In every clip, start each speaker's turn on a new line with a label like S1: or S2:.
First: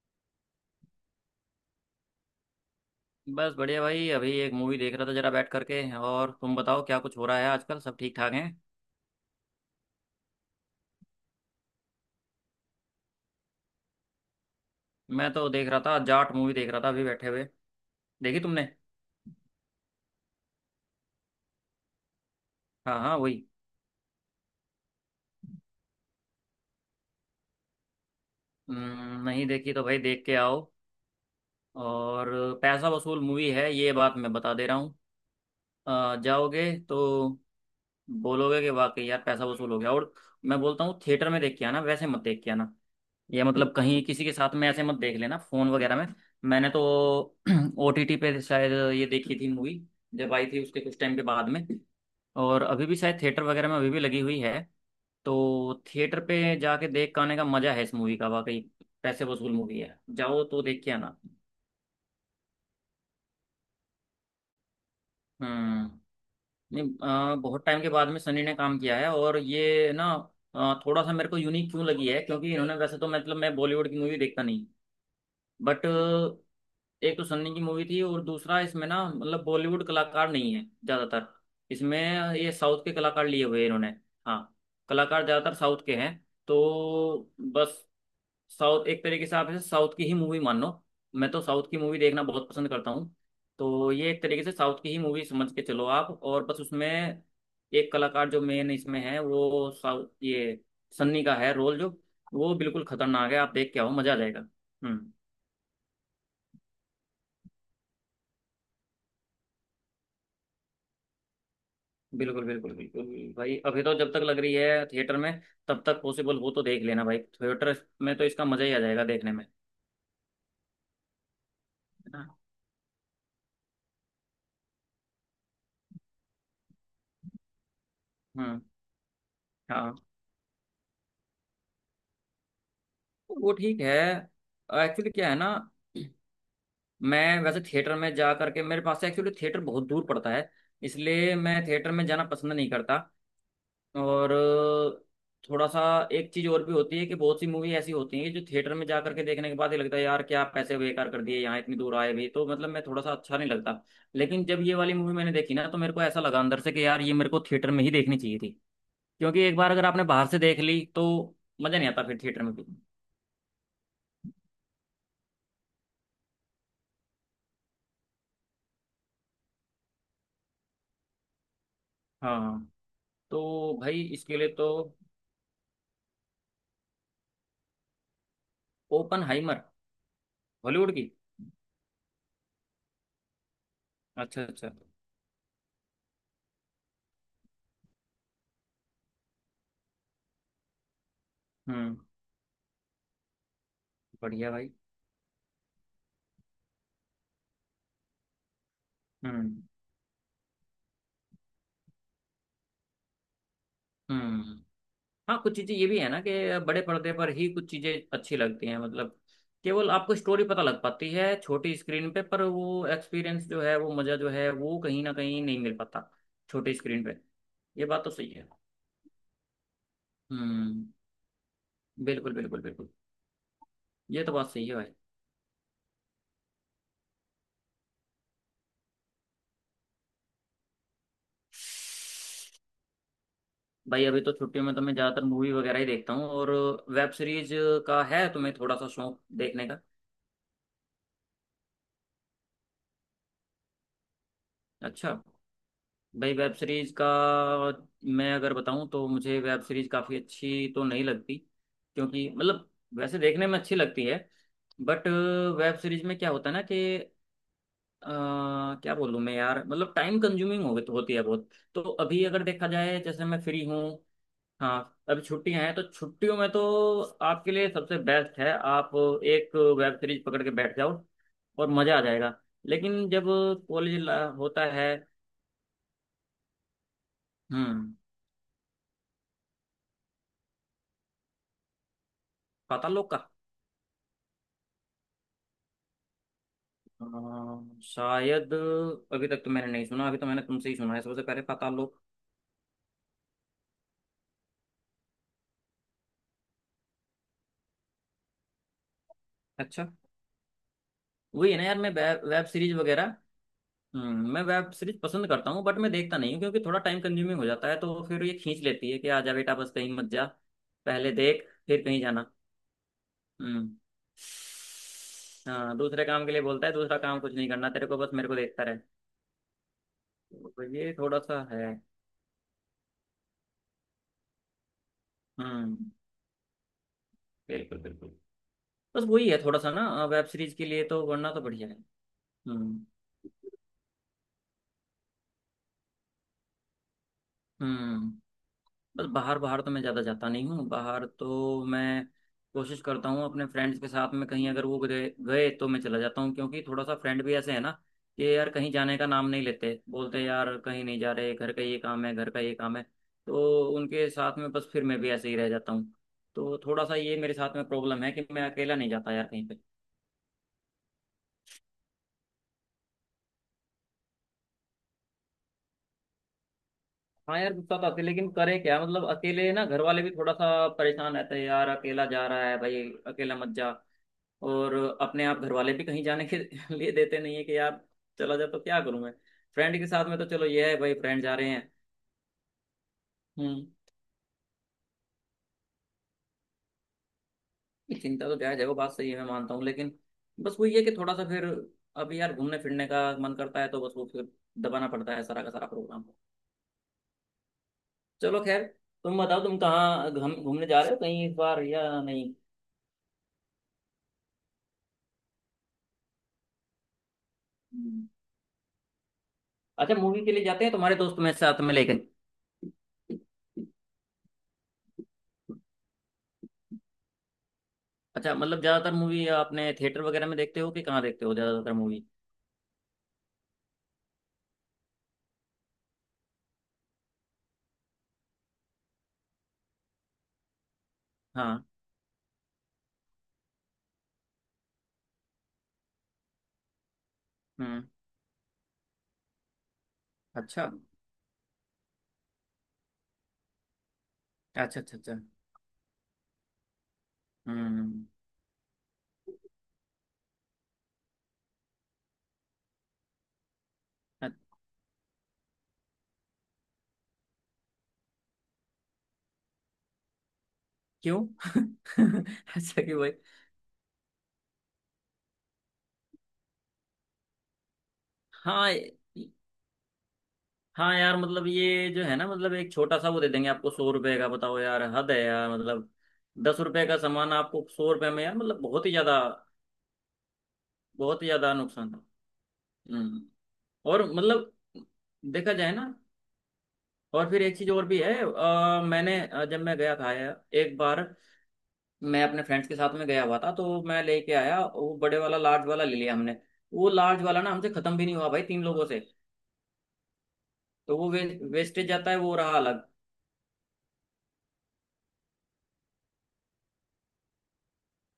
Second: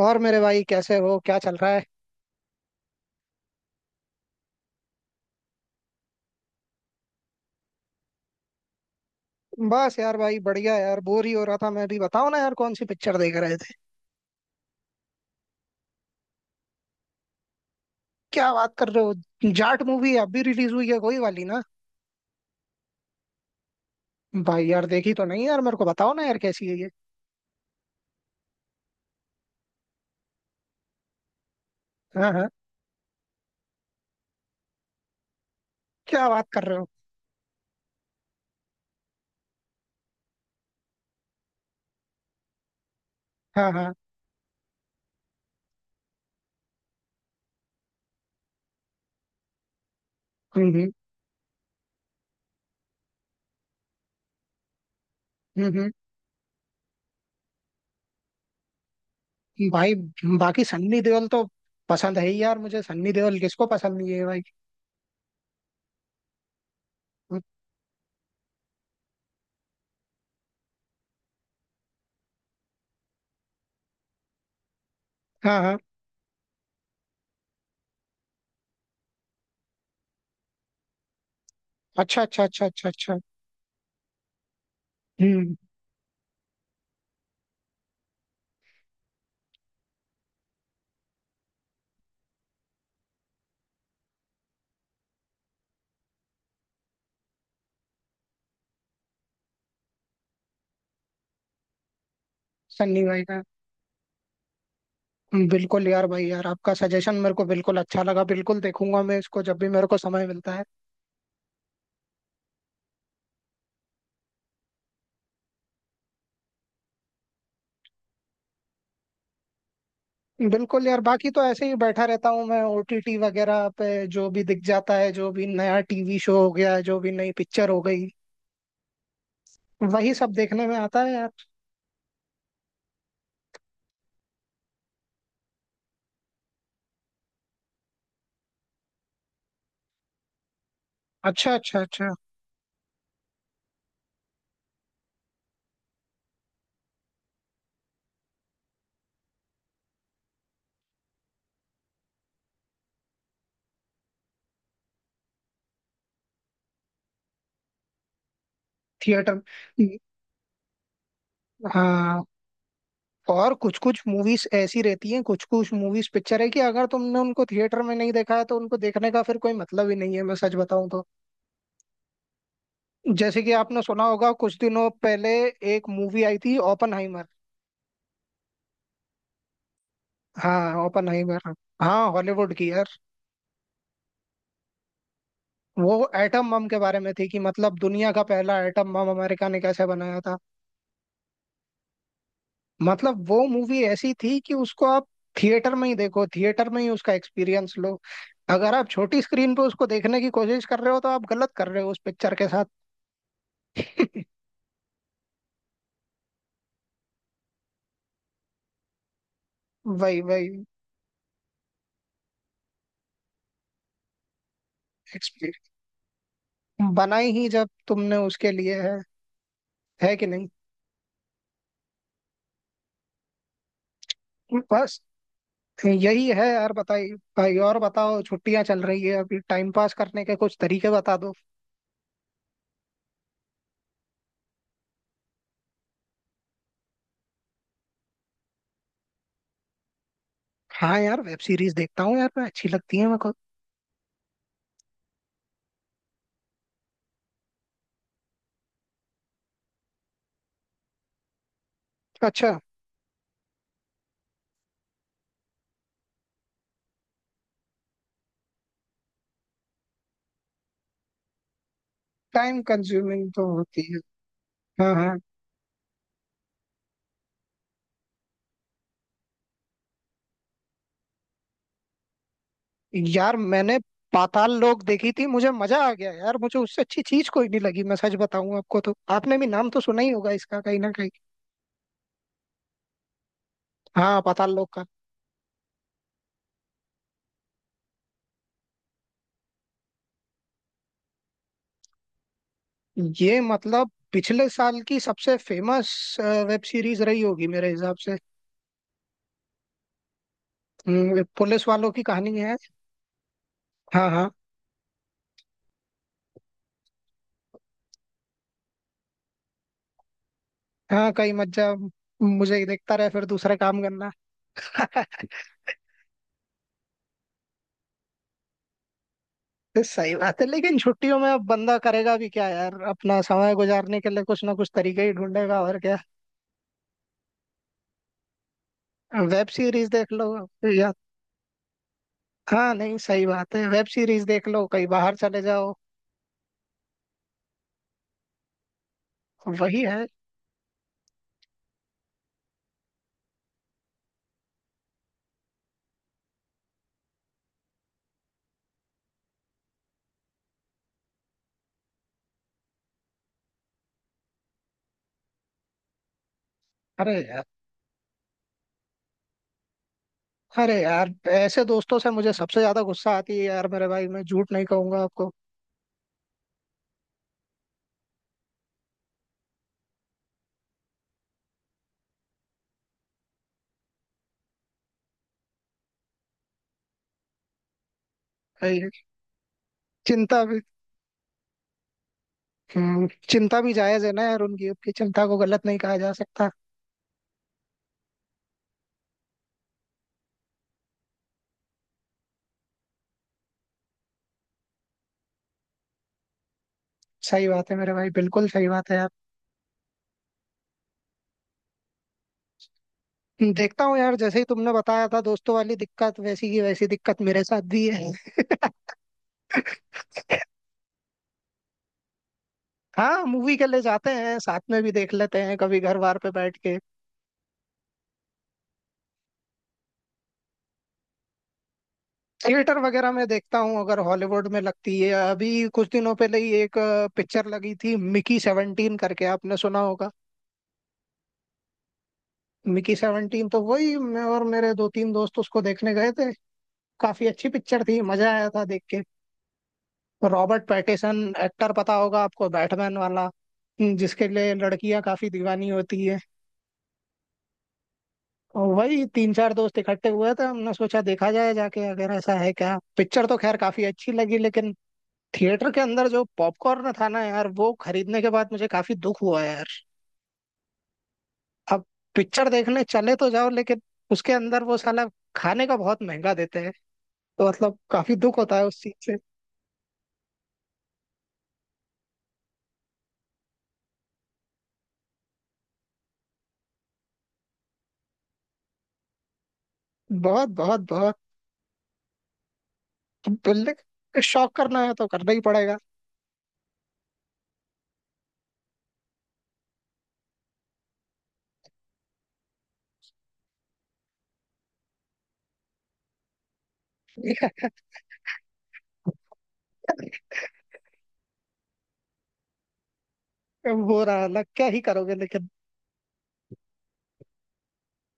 S1: और मेरे भाई, कैसे हो? क्या चल रहा है?
S2: बस बढ़िया भाई। अभी एक मूवी देख रहा था जरा बैठ करके। और तुम बताओ क्या कुछ हो रहा है आजकल। सब ठीक ठाक हैं।
S1: बस यार भाई, बढ़िया। यार, बोर ही हो रहा था मैं भी। बताओ ना यार, कौन सी पिक्चर देख रहे थे?
S2: मैं तो देख रहा था जाट मूवी देख रहा था अभी बैठे हुए। देखी
S1: क्या
S2: तुमने?
S1: बात कर रहे हो, जाट मूवी? अब भी रिलीज हुई है कोई वाली ना?
S2: हाँ हाँ वही।
S1: भाई यार, देखी तो नहीं यार। मेरे को बताओ ना यार, कैसी है ये?
S2: नहीं देखी तो भाई देख के आओ। और
S1: हाँ हाँ।
S2: पैसा वसूल मूवी है ये बात मैं बता दे रहा हूँ।
S1: क्या बात कर
S2: जाओगे
S1: रहे हो?
S2: तो बोलोगे कि वाकई यार पैसा वसूल हो गया। और मैं बोलता हूँ थिएटर में देख के आना वैसे मत देख के आना। ये
S1: हाँ
S2: मतलब
S1: हाँ।
S2: कहीं किसी के साथ में ऐसे मत देख लेना फोन वगैरह में। मैंने तो ओटीटी पे शायद ये देखी थी मूवी जब आई थी उसके
S1: हम्म।
S2: कुछ टाइम के बाद में। और अभी भी शायद थिएटर वगैरह में अभी भी लगी हुई है। तो
S1: हम्म
S2: थिएटर पे जाके देख के आने का मजा है इस मूवी का वाकई। पैसे वसूल मूवी
S1: भाई,
S2: है जाओ तो
S1: बाकी
S2: देख के
S1: सन्नी
S2: आना।
S1: देओल तो पसंद है ही यार मुझे। सन्नी देओल किसको पसंद नहीं है भाई?
S2: हम्म। नहीं। बहुत टाइम के बाद में सनी ने काम किया है और ये ना थोड़ा सा मेरे को यूनिक क्यों लगी है क्योंकि इन्होंने वैसे तो मतलब मैं बॉलीवुड की मूवी देखता नहीं।
S1: हाँ हाँ।
S2: बट एक तो सन्नी की मूवी थी और दूसरा इसमें ना मतलब बॉलीवुड कलाकार नहीं है ज्यादातर इसमें।
S1: अच्छा अच्छा
S2: ये
S1: अच्छा
S2: साउथ
S1: अच्छा
S2: के
S1: अच्छा।
S2: कलाकार लिए हुए हैं इन्होंने। हाँ। कलाकार ज्यादातर
S1: हम्म।
S2: साउथ के हैं। तो बस साउथ एक तरीके से आप इसे साउथ की ही मूवी मान लो। मैं तो साउथ की मूवी देखना बहुत पसंद करता हूँ। तो ये एक तरीके से साउथ की ही मूवी समझ के चलो आप। और बस उसमें एक कलाकार जो मेन इसमें है वो साउथ ये सन्नी का है रोल जो वो बिल्कुल
S1: सन्नी भाई
S2: खतरनाक है।
S1: का।
S2: आप देख के आओ मजा आ जाएगा। हम्म।
S1: बिल्कुल यार भाई, यार आपका सजेशन मेरे को बिल्कुल अच्छा लगा, बिल्कुल देखूंगा मैं इसको जब भी मेरे को समय मिलता है।
S2: बिल्कुल बिल्कुल बिल्कुल। भाई अभी तो जब तक लग रही है थिएटर में तब तक पॉसिबल हो तो देख लेना भाई। थिएटर में तो इसका मजा ही आ जाएगा देखने में।
S1: बिल्कुल यार, बाकी तो ऐसे ही बैठा
S2: है ना।
S1: रहता हूँ मैं ओटीटी वगैरह पे। जो भी दिख जाता है, जो भी नया टीवी शो हो गया, जो भी नई पिक्चर हो गई,
S2: हम्म। हाँ।
S1: वही सब देखने में आता है यार।
S2: वो ठीक है। एक्चुअली क्या है ना मैं वैसे थिएटर में जा करके मेरे पास से एक्चुअली थिएटर बहुत दूर पड़ता है इसलिए
S1: अच्छा
S2: मैं
S1: अच्छा
S2: थिएटर में
S1: अच्छा।
S2: जाना पसंद नहीं करता। और थोड़ा सा एक चीज और भी होती है कि बहुत सी मूवी ऐसी होती हैं कि जो थिएटर में जा करके देखने के बाद ही लगता है यार क्या आप पैसे बेकार कर दिए यहाँ इतनी दूर आए भी तो मतलब मैं थोड़ा सा अच्छा नहीं लगता। लेकिन जब ये वाली मूवी मैंने देखी ना तो मेरे को ऐसा लगा अंदर से कि यार ये मेरे को थिएटर में ही देखनी चाहिए थी।
S1: थिएटर।
S2: क्योंकि एक बार अगर आपने बाहर से देख ली तो मजा नहीं आता फिर
S1: हाँ।
S2: थिएटर में भी।
S1: और कुछ कुछ मूवीज ऐसी रहती हैं, कुछ कुछ मूवीज पिक्चर है कि अगर तुमने उनको थिएटर में नहीं देखा है तो उनको देखने का फिर कोई मतलब ही नहीं है, मैं सच बताऊं।
S2: हाँ।
S1: जैसे कि
S2: तो
S1: आपने
S2: भाई
S1: सुना होगा
S2: इसके लिए
S1: कुछ
S2: तो
S1: दिनों पहले एक मूवी आई थी, ओपनहाइमर।
S2: ओपन हाइमर
S1: हाँ,
S2: हॉलीवुड की।
S1: ओपनहाइमर। हाँ, हॉलीवुड की यार।
S2: अच्छा अच्छा।
S1: वो एटम बम के बारे में थी कि मतलब दुनिया का पहला एटम बम अमेरिका ने कैसे बनाया था।
S2: हम्म।
S1: मतलब वो मूवी ऐसी थी
S2: बढ़िया
S1: कि
S2: भाई।
S1: उसको आप थिएटर में ही देखो, थिएटर में ही उसका एक्सपीरियंस लो। अगर आप छोटी स्क्रीन
S2: हम्म
S1: पे उसको देखने की कोशिश कर रहे हो तो आप गलत कर रहे हो उस पिक्चर के साथ।
S2: हम्म। हाँ कुछ चीजें ये भी है ना कि बड़े पर्दे पर ही कुछ चीजें अच्छी लगती हैं मतलब केवल आपको
S1: वही
S2: स्टोरी
S1: वही।
S2: पता लग पाती है छोटी स्क्रीन पे पर वो एक्सपीरियंस जो है वो मजा जो है वो कहीं ना कहीं नहीं
S1: एक्सपीरियंस
S2: मिल पाता छोटी स्क्रीन पे।
S1: बनाई ही जब
S2: ये बात तो
S1: तुमने
S2: सही है।
S1: उसके लिए है। है कि नहीं?
S2: हम्म। बिल्कुल बिल्कुल बिल्कुल। ये तो बात सही है भाई।
S1: बस यही है यार। बताइए भाई, और बताओ, छुट्टियां चल रही है अभी, टाइम पास करने के कुछ तरीके बता दो।
S2: भाई अभी तो छुट्टियों में तो मैं ज्यादातर मूवी वगैरह ही देखता हूँ। और वेब सीरीज का है तुम्हें थोड़ा सा शौक देखने का?
S1: हाँ यार, वेब सीरीज देखता हूँ यार मैं, अच्छी लगती है मेरे को।
S2: अच्छा। भाई वेब सीरीज का मैं अगर बताऊं तो मुझे वेब सीरीज काफ़ी अच्छी तो नहीं लगती। क्योंकि
S1: अच्छा।
S2: मतलब वैसे देखने में अच्छी लगती है बट वेब सीरीज में क्या होता है ना कि अ, क्या बोलूं मैं यार मतलब टाइम कंज्यूमिंग हो होती है बहुत। तो अभी अगर
S1: टाइम
S2: देखा जाए जैसे
S1: कंज्यूमिंग
S2: मैं
S1: तो
S2: फ्री हूँ।
S1: होती है।
S2: हाँ
S1: हाँ हाँ।
S2: अभी छुट्टियां हैं तो छुट्टियों में तो आपके लिए सबसे बेस्ट है आप एक वेब सीरीज पकड़ के बैठ जाओ और मज़ा आ जाएगा। लेकिन जब
S1: यार मैंने
S2: कॉलेज
S1: पाताल
S2: होता
S1: लोक
S2: है।
S1: देखी थी, मुझे मजा आ गया यार, मुझे उससे अच्छी चीज कोई नहीं लगी,
S2: हम्म।
S1: मैं सच बताऊं आपको तो। आपने भी नाम तो सुना ही होगा इसका कहीं ना कहीं।
S2: पाताल लोक का
S1: हाँ, पाताल लोक का।
S2: शायद अभी तक तो मैंने नहीं सुना। अभी तो मैंने तुमसे ही सुना है सबसे पहले पाताल लोक।
S1: ये मतलब पिछले साल की सबसे फेमस वेब सीरीज रही होगी मेरे हिसाब से।
S2: अच्छा। वही है ना
S1: पुलिस
S2: यार
S1: वालों
S2: मैं
S1: की कहानी
S2: वेब
S1: है।
S2: सीरीज वगैरह।
S1: हाँ हाँ।
S2: मैं वेब सीरीज पसंद करता हूँ बट मैं देखता नहीं हूँ क्योंकि थोड़ा टाइम कंज्यूमिंग हो जाता है तो फिर ये खींच लेती है कि आजा बेटा बस कहीं मत जा पहले
S1: हाँ, कहीं
S2: देख
S1: मत जा,
S2: फिर कहीं जाना।
S1: मुझे देखता रहे फिर दूसरे
S2: हम्म।
S1: काम करना।
S2: हाँ दूसरे काम के लिए बोलता है दूसरा काम कुछ नहीं करना तेरे को बस मेरे को देखता रहे।
S1: तो सही बात है,
S2: तो
S1: लेकिन
S2: ये
S1: छुट्टियों
S2: थोड़ा
S1: में
S2: सा
S1: अब
S2: है।
S1: बंदा करेगा भी क्या यार? अपना समय गुजारने के लिए कुछ ना कुछ तरीके ही ढूंढेगा, और
S2: हम्म।
S1: क्या।
S2: बिल्कुल बिल्कुल। बस वही है
S1: वेब
S2: थोड़ा सा ना
S1: सीरीज देख
S2: वेब
S1: लो,
S2: सीरीज के लिए
S1: या...
S2: तो वरना तो बढ़िया है।
S1: हाँ,
S2: हम्म।
S1: नहीं, सही बात है, वेब सीरीज देख लो, कहीं बाहर चले जाओ।
S2: हम्म। बस बाहर बाहर तो मैं
S1: वही
S2: ज़्यादा
S1: है।
S2: जाता नहीं हूँ। बाहर तो मैं कोशिश करता हूँ अपने फ्रेंड्स के साथ में कहीं अगर वो गए गए तो मैं चला जाता हूँ। क्योंकि थोड़ा सा फ्रेंड भी ऐसे है ना कि यार कहीं जाने का नाम नहीं लेते, बोलते हैं, यार कहीं नहीं जा रहे घर का ये काम है घर का ये काम है। तो उनके साथ में बस फिर मैं भी ऐसे ही रह जाता हूँ। तो थोड़ा सा
S1: अरे
S2: ये मेरे
S1: यार,
S2: साथ में प्रॉब्लम है कि मैं अकेला नहीं जाता यार कहीं पे।
S1: अरे यार, ऐसे दोस्तों से मुझे सबसे ज्यादा गुस्सा आती है यार मेरे भाई, मैं झूठ नहीं कहूंगा आपको।
S2: हाँ यार गुस्सा तो आते लेकिन करे क्या मतलब अकेले ना घर वाले भी थोड़ा सा परेशान रहते हैं, यार अकेला जा रहा है भाई अकेला मत जा। और अपने आप घर वाले भी कहीं जाने के लिए देते नहीं है कि यार चला जा तो क्या
S1: ये
S2: करूं मैं। फ्रेंड के साथ में तो
S1: चिंता
S2: चलो
S1: भी...
S2: ये है भाई फ्रेंड जा रहे हैं।
S1: चिंता
S2: हम्म।
S1: भी जायज है ना यार, उनकी उनकी चिंता को गलत नहीं कहा जा सकता।
S2: चिंता तो जायज है वो बात सही है मैं मानता हूँ लेकिन बस वही है कि थोड़ा सा फिर अभी यार घूमने फिरने का मन करता है तो बस वो फिर दबाना पड़ता है सारा का सारा प्रोग्राम।
S1: सही बात है मेरे भाई,
S2: चलो
S1: बिल्कुल
S2: खैर
S1: सही बात है यार।
S2: तुम बताओ तुम कहाँ घूमने जा रहे हो कहीं इस बार या नहीं?
S1: देखता हूँ यार, जैसे ही तुमने बताया था दोस्तों वाली दिक्कत, वैसी की वैसी दिक्कत मेरे साथ भी
S2: हम्म।
S1: है।
S2: अच्छा मूवी के लिए जाते हैं तुम्हारे दोस्त में साथ में लेकिन?
S1: हाँ, मूवी के लिए जाते हैं साथ में, भी देख लेते हैं कभी घर बार पे बैठ के।
S2: अच्छा मतलब ज्यादातर मूवी आपने थिएटर वगैरह में देखते हो कि कहाँ देखते हो ज्यादातर मूवी?
S1: थिएटर वगैरह में देखता हूँ अगर हॉलीवुड में लगती है। अभी कुछ दिनों पहले ही एक पिक्चर लगी थी, मिकी 17 करके, आपने सुना होगा।
S2: हाँ।
S1: मिकी 17, तो वही मैं और मेरे दो तीन दोस्त उसको देखने गए थे। काफी अच्छी पिक्चर
S2: हम्म।
S1: थी, मजा आया था देख के। रॉबर्ट
S2: अच्छा
S1: पैटिसन एक्टर पता होगा आपको, बैटमैन वाला, जिसके लिए
S2: अच्छा अच्छा
S1: लड़कियां
S2: अच्छा।
S1: काफी दीवानी होती है।
S2: हम्म।
S1: और वही तीन चार दोस्त इकट्ठे हुए थे, हमने सोचा देखा जाए जाके, अगर ऐसा है क्या पिक्चर। तो खैर काफी अच्छी
S2: अ-
S1: लगी, लेकिन थिएटर के अंदर जो पॉपकॉर्न था ना यार, वो खरीदने के बाद मुझे काफी दुख हुआ यार।
S2: क्यों
S1: अब पिक्चर देखने
S2: अच्छा क्यों भाई?
S1: चले तो जाओ, लेकिन उसके अंदर वो साला खाने का बहुत महंगा देते हैं, तो मतलब काफी दुख होता है
S2: हाँ
S1: उस
S2: ये-
S1: चीज से।
S2: हाँ यार मतलब ये जो है ना मतलब एक छोटा सा वो दे देंगे आपको 100 रुपए का बताओ यार हद है यार मतलब 10 रुपए का सामान आपको 100 रुपए में यार मतलब बहुत ही ज्यादा।
S1: बहुत बहुत बहुत।
S2: बहुत ही ज्यादा नुकसान है। हम्म।
S1: बोलने...
S2: और मतलब
S1: शौक करना है तो करना ही
S2: देखा जाए
S1: पड़ेगा।
S2: ना। और फिर एक चीज और भी है मैंने जब मैं गया था यार एक बार मैं अपने फ्रेंड्स के साथ में गया हुआ था तो मैं लेके आया वो बड़े वाला लार्ज वाला ले लिया हमने। वो लार्ज वाला ना हमसे खत्म भी नहीं हुआ भाई 3 लोगों से। तो वो वेस्टेज जाता है वो रहा अलग।
S1: अब हो रहा है अलग, क्या ही करोगे, लेकिन...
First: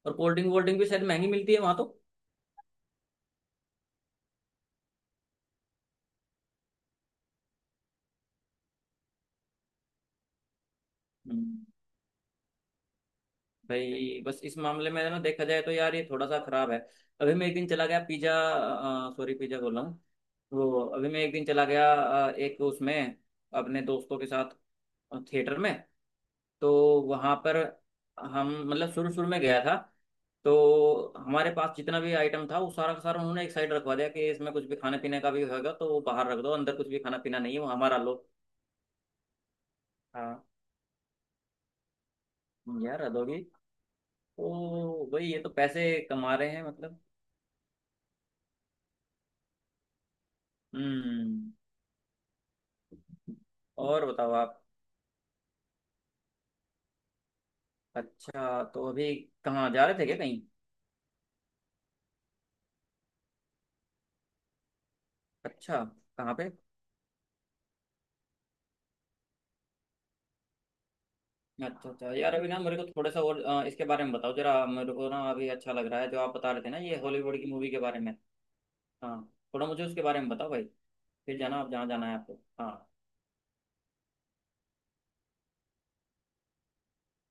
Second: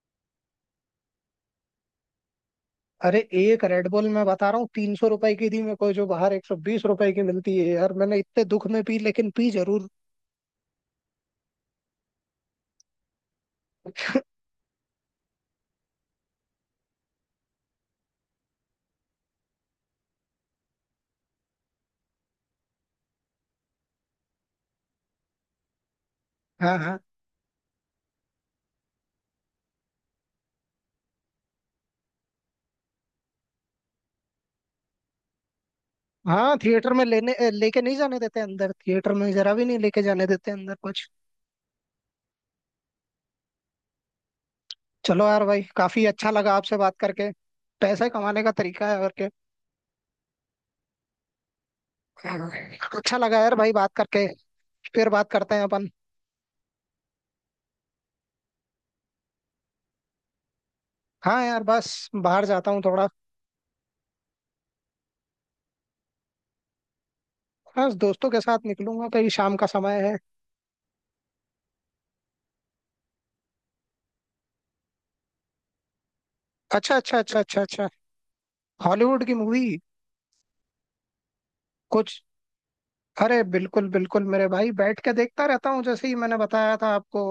S2: और कोल्ड ड्रिंक वोल्ड ड्रिंक भी शायद महंगी मिलती है वहां तो।
S1: अरे, एक रेड बुल मैं बता रहा हूँ 300 रुपए की थी मेरे को, जो बाहर 120 रुपए की मिलती है यार। मैंने इतने दुख में पी, लेकिन पी जरूर।
S2: हम्म, भाई बस इस मामले में ना देखा जाए तो यार ये थोड़ा सा खराब है। अभी मैं एक दिन चला गया पिज्जा सॉरी पिज्जा बोल रहा हूँ। वो अभी मैं एक दिन चला गया एक उसमें अपने दोस्तों के साथ थिएटर में तो
S1: हाँ हाँ।
S2: वहाँ पर हम मतलब शुरू शुरू में गया था तो हमारे पास जितना भी आइटम था वो सारा का सारा उन्होंने एक साइड रखवा दिया कि इसमें कुछ भी खाने पीने का भी होगा तो वो बाहर रख दो
S1: हाँ,
S2: अंदर कुछ
S1: थिएटर
S2: भी
S1: में
S2: खाना
S1: लेने
S2: पीना नहीं है वो
S1: लेके नहीं
S2: हमारा लो।
S1: जाने देते अंदर, थिएटर में जरा भी नहीं लेके जाने
S2: हाँ
S1: देते अंदर कुछ।
S2: यार अधोगी। तो भाई
S1: चलो
S2: ये
S1: यार
S2: तो
S1: भाई,
S2: पैसे
S1: काफी अच्छा
S2: कमा रहे
S1: लगा
S2: हैं
S1: आपसे बात
S2: मतलब।
S1: करके। पैसे कमाने का तरीका है, और के...
S2: हम्म।
S1: अच्छा लगा यार भाई बात
S2: और
S1: करके।
S2: बताओ आप।
S1: फिर बात करते हैं अपन।
S2: अच्छा तो अभी कहाँ जा रहे थे क्या कहीं?
S1: हाँ यार, बस बाहर जाता हूँ थोड़ा।
S2: अच्छा कहाँ पे?
S1: बस दोस्तों के साथ निकलूंगा कहीं, शाम का समय है।
S2: अच्छा अच्छा यार अभी ना मेरे को थोड़ा सा और इसके बारे में बताओ जरा मेरे को ना अभी अच्छा लग रहा है जो आप बता रहे थे ना
S1: अच्छा
S2: ये
S1: अच्छा
S2: हॉलीवुड
S1: अच्छा
S2: की
S1: अच्छा
S2: मूवी के
S1: अच्छा।
S2: बारे में। हाँ।
S1: हॉलीवुड की मूवी।
S2: थोड़ा मुझे उसके बारे में बताओ भाई फिर जाना आप जहाँ जाना है
S1: कुछ...
S2: आपको। हाँ।
S1: अरे बिल्कुल बिल्कुल मेरे भाई, बैठ के देखता रहता हूँ, जैसे ही मैंने बताया था आपको।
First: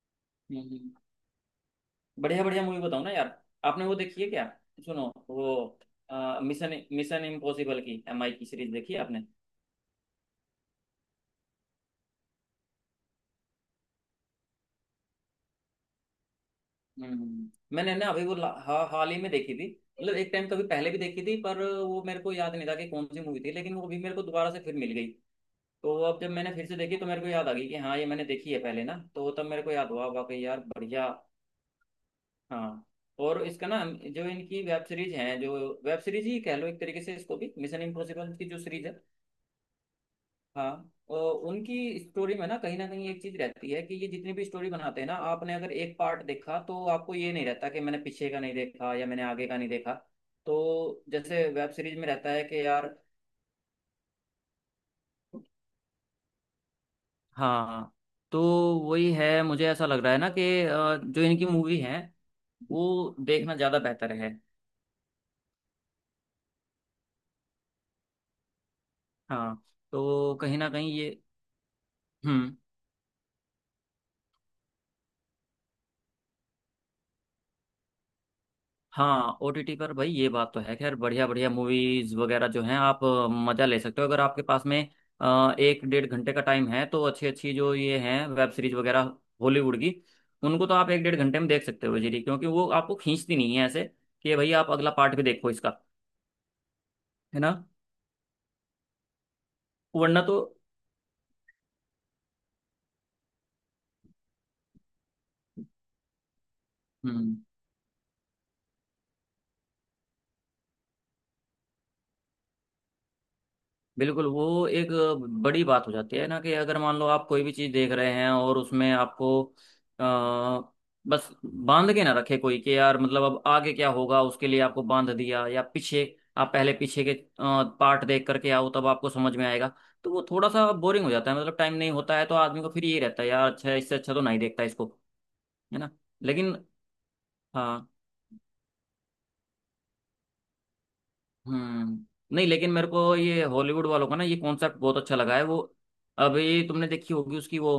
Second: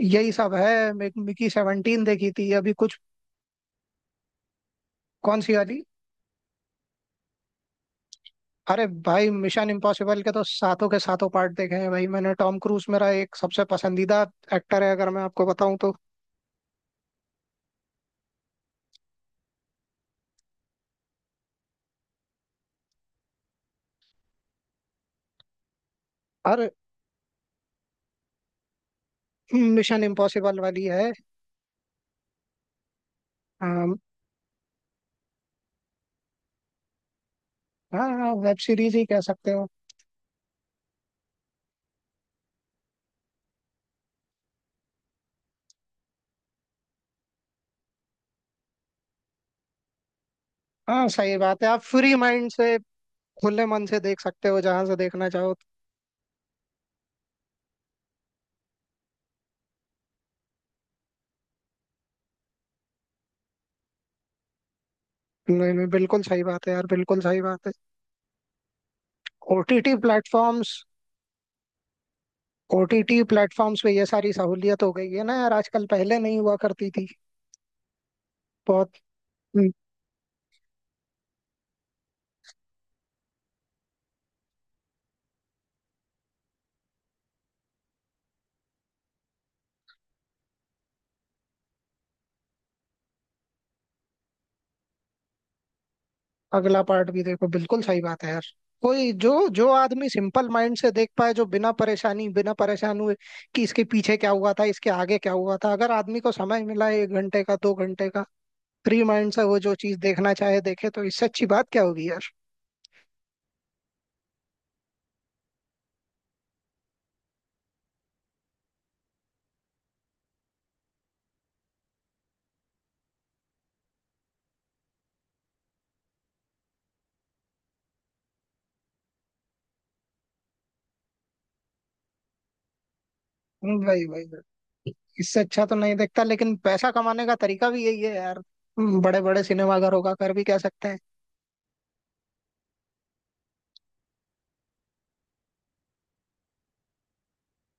S1: यही सब
S2: हम्म हम्म।
S1: है, मिकी 17 देखी
S2: बढ़िया
S1: थी
S2: बढ़िया
S1: अभी
S2: मूवी
S1: कुछ...
S2: बताओ ना यार। आपने वो देखी है क्या? सुनो
S1: कौन
S2: वो
S1: सी? वाली
S2: मिशन मिशन इम्पॉसिबल की MI की सीरीज
S1: अरे
S2: देखी है आपने?
S1: भाई, मिशन इम्पॉसिबल के तो सातों के सातों पार्ट देखे हैं भाई मैंने। टॉम क्रूज मेरा एक सबसे पसंदीदा एक्टर है, अगर मैं आपको बताऊं तो।
S2: हम्म। मैंने ना अभी वो हाल ही में देखी थी। मतलब एक टाइम कभी पहले भी देखी थी पर वो मेरे को याद नहीं था कि कौन सी मूवी थी लेकिन वो अभी मेरे को दोबारा से फिर मिल गई। तो अब जब मैंने फिर
S1: और
S2: से देखी तो मेरे को याद आ गई कि हाँ ये मैंने देखी है पहले ना तो तब मेरे को याद
S1: मिशन
S2: हुआ वाकई
S1: इम्पॉसिबल
S2: यार
S1: वाली
S2: बढ़िया।
S1: है?
S2: हाँ। और इसका ना
S1: अम,
S2: जो इनकी वेब सीरीज है जो वेब सीरीज ही कह लो एक तरीके से इसको भी मिशन
S1: हाँ,
S2: इम्पॉसिबल की
S1: वेब
S2: जो सीरीज है।
S1: सीरीज ही कह सकते हो।
S2: हाँ। और उनकी स्टोरी में ना कहीं एक चीज रहती है कि ये जितनी भी स्टोरी बनाते हैं ना आपने अगर एक पार्ट देखा तो आपको ये नहीं रहता कि मैंने पीछे का नहीं देखा या मैंने आगे का नहीं देखा। तो
S1: हाँ, सही
S2: जैसे
S1: बात है,
S2: वेब
S1: आप
S2: सीरीज में
S1: फ्री
S2: रहता है
S1: माइंड
S2: कि
S1: से,
S2: यार
S1: खुले मन से देख सकते हो जहां से देखना चाहो।
S2: हाँ। तो वही है मुझे ऐसा लग रहा है ना कि जो इनकी मूवी है वो देखना ज्यादा बेहतर है।
S1: नहीं नहीं, बिल्कुल सही बात है यार, बिल्कुल सही बात है।
S2: हाँ।
S1: ओटीटी
S2: तो कहीं ना
S1: प्लेटफॉर्म्स।
S2: कहीं ये हम्म।
S1: ओटीटी प्लेटफॉर्म्स पे ये सारी सहूलियत हो गई है ना यार आजकल, पहले नहीं हुआ करती थी बहुत।
S2: हाँ
S1: हम्म,
S2: ओटीटी पर भाई ये बात तो है। खैर बढ़िया बढ़िया मूवीज वगैरह जो हैं आप मजा ले सकते हो अगर आपके पास में एक डेढ़ घंटे का टाइम है तो अच्छी अच्छी जो ये हैं वेब सीरीज वगैरह हॉलीवुड की उनको तो आप एक डेढ़ घंटे में देख सकते हो जी क्योंकि वो आपको खींचती नहीं है ऐसे कि भाई आप अगला पार्ट भी देखो इसका।
S1: अगला पार्ट भी
S2: है
S1: देखो,
S2: ना।
S1: बिल्कुल सही बात है यार। कोई जो... जो आदमी
S2: वरना तो
S1: सिंपल माइंड से देख पाए, जो बिना परेशानी, बिना परेशान हुए कि इसके पीछे क्या हुआ था, इसके आगे क्या हुआ था, अगर आदमी को समय मिला है एक
S2: हम्म।
S1: घंटे का, 2 घंटे का, फ्री माइंड से वो जो चीज देखना चाहे देखे, तो इससे अच्छी बात क्या होगी यार।
S2: बिल्कुल वो एक बड़ी बात हो जाती है ना कि अगर मान लो आप कोई भी चीज़ देख रहे हैं और उसमें आपको आ, बस बांध के ना रखे कोई कि यार मतलब अब आगे क्या होगा उसके लिए आपको बांध दिया या पीछे आप पहले पीछे के पार्ट देख करके आओ तब आपको समझ में आएगा। तो वो थोड़ा सा बोरिंग हो जाता है मतलब टाइम नहीं होता है तो आदमी को फिर यही रहता है यार अच्छा इससे
S1: वही
S2: अच्छा तो
S1: वही
S2: नहीं
S1: वही।
S2: देखता इसको।
S1: इससे अच्छा तो
S2: है ना।
S1: नहीं देखता,
S2: लेकिन
S1: लेकिन पैसा कमाने का तरीका भी
S2: हाँ।
S1: यही है यार। बड़े बड़े सिनेमाघरों का कर भी कह सकते हैं।
S2: हम्म। नहीं लेकिन मेरे को ये हॉलीवुड वालों का ना ये कॉन्सेप्ट बहुत अच्छा लगा है वो। अभी तुमने देखी होगी उसकी वो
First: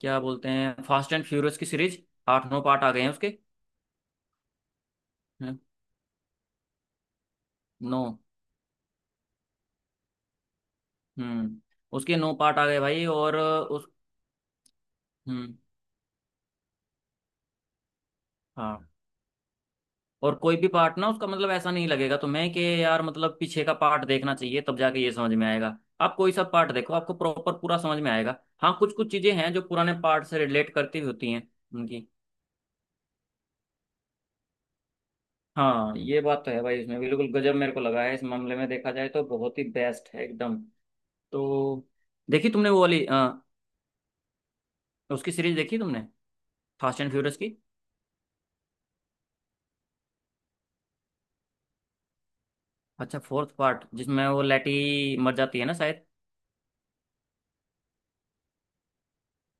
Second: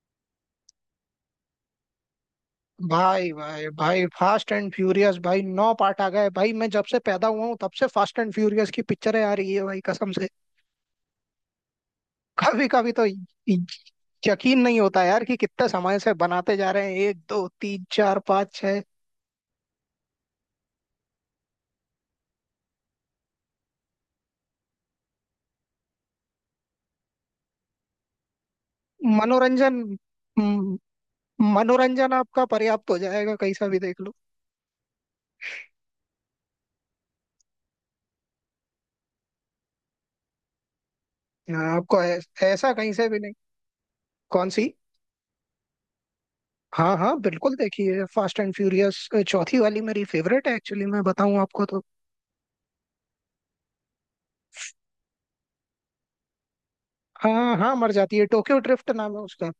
S2: क्या बोलते हैं फास्ट एंड फ्यूरियस की सीरीज? आठ 9 पार्ट आ गए हैं
S1: भाई
S2: उसके।
S1: भाई भाई, फास्ट एंड फ्यूरियस, भाई
S2: हम्म,
S1: नौ पार्ट आ गए भाई, मैं जब से पैदा हुआ हूँ तब से
S2: नौ।
S1: फास्ट एंड फ्यूरियस की पिक्चरें आ रही है भाई, कसम से।
S2: हम्म। उसके 9 पार्ट आ
S1: कभी
S2: गए
S1: कभी तो
S2: भाई। और उस
S1: यकीन नहीं होता यार कि
S2: हम्म।
S1: कितने समय से बनाते जा रहे हैं, एक दो तीन चार पाँच छह...
S2: हाँ। और कोई भी पार्ट ना उसका मतलब ऐसा नहीं लगेगा तुम्हें कि यार मतलब पीछे का पार्ट देखना चाहिए तब जाके ये समझ में आएगा आप कोई सा पार्ट देखो आपको प्रॉपर पूरा समझ में आएगा। हाँ कुछ कुछ चीजें हैं जो
S1: मनोरंजन...
S2: पुराने पार्ट से रिलेट
S1: हम्म,
S2: करती हुई होती हैं उनकी।
S1: मनोरंजन आपका पर्याप्त हो जाएगा कहीं सा भी देख लो।
S2: हाँ ये बात तो है भाई इसमें बिल्कुल गजब मेरे को लगा है। इस मामले में देखा जाए तो बहुत ही बेस्ट है एकदम।
S1: हाँ,
S2: तो
S1: आपको
S2: देखी तुमने
S1: ऐसा
S2: वो
S1: कहीं
S2: वाली
S1: से भी नहीं... कौन सी?
S2: उसकी सीरीज देखी तुमने?
S1: हाँ
S2: फास्ट एंड
S1: हाँ,
S2: फ्यूरियस
S1: बिल्कुल,
S2: की।
S1: देखिए, फास्ट एंड फ्यूरियस चौथी वाली मेरी फेवरेट है एक्चुअली, मैं बताऊं आपको तो।
S2: अच्छा फोर्थ पार्ट जिसमें वो लेटी मर जाती है ना शायद।
S1: हाँ हाँ, मर जाती है, टोक्यो ड्रिफ्ट नाम है उसका।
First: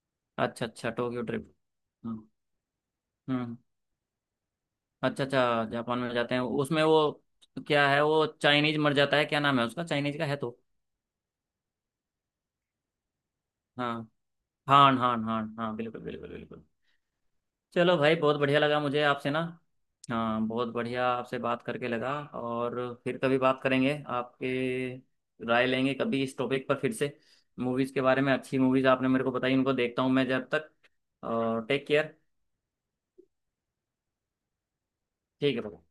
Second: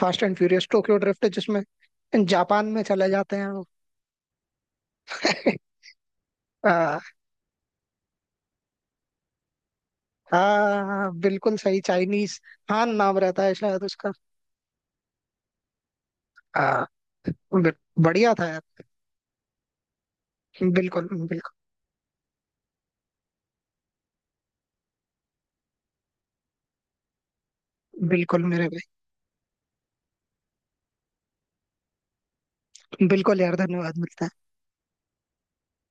S1: फास्ट एंड फ्यूरियस
S2: अच्छा अच्छा
S1: टोक्यो
S2: टोक्यो
S1: ड्रिफ्ट,
S2: ट्रिप।
S1: जिसमें
S2: हाँ।
S1: जापान में चले जाते हैं
S2: हम्म।
S1: वो।
S2: अच्छा अच्छा जापान में जाते हैं उसमें
S1: हाँ।
S2: वो क्या है वो चाइनीज मर जाता है क्या नाम है उसका चाइनीज का है तो।
S1: हाँ, हाँ, बिल्कुल सही, चाइनीज। हान नाम रहता है शायद
S2: हाँ।
S1: उसका।
S2: हान हान हान हाँ बिल्कुल बिल्कुल बिल्कुल।
S1: हाँ। बि-
S2: चलो भाई
S1: बढ़िया
S2: बहुत
S1: था
S2: बढ़िया
S1: यार।
S2: लगा मुझे आपसे ना। हाँ बहुत बढ़िया
S1: बिल्कुल
S2: आपसे
S1: बिल्कुल
S2: बात करके लगा और फिर कभी बात करेंगे आपके। राय लेंगे कभी इस टॉपिक पर फिर से। मूवीज़ के बारे में
S1: बिल्कुल
S2: अच्छी
S1: मेरे
S2: मूवीज़ आपने मेरे को बताई उनको देखता हूँ मैं जब तक। और टेक केयर।
S1: भाई, बिल्कुल यार, धन्यवाद मिलता है।
S2: ठीक है भाई।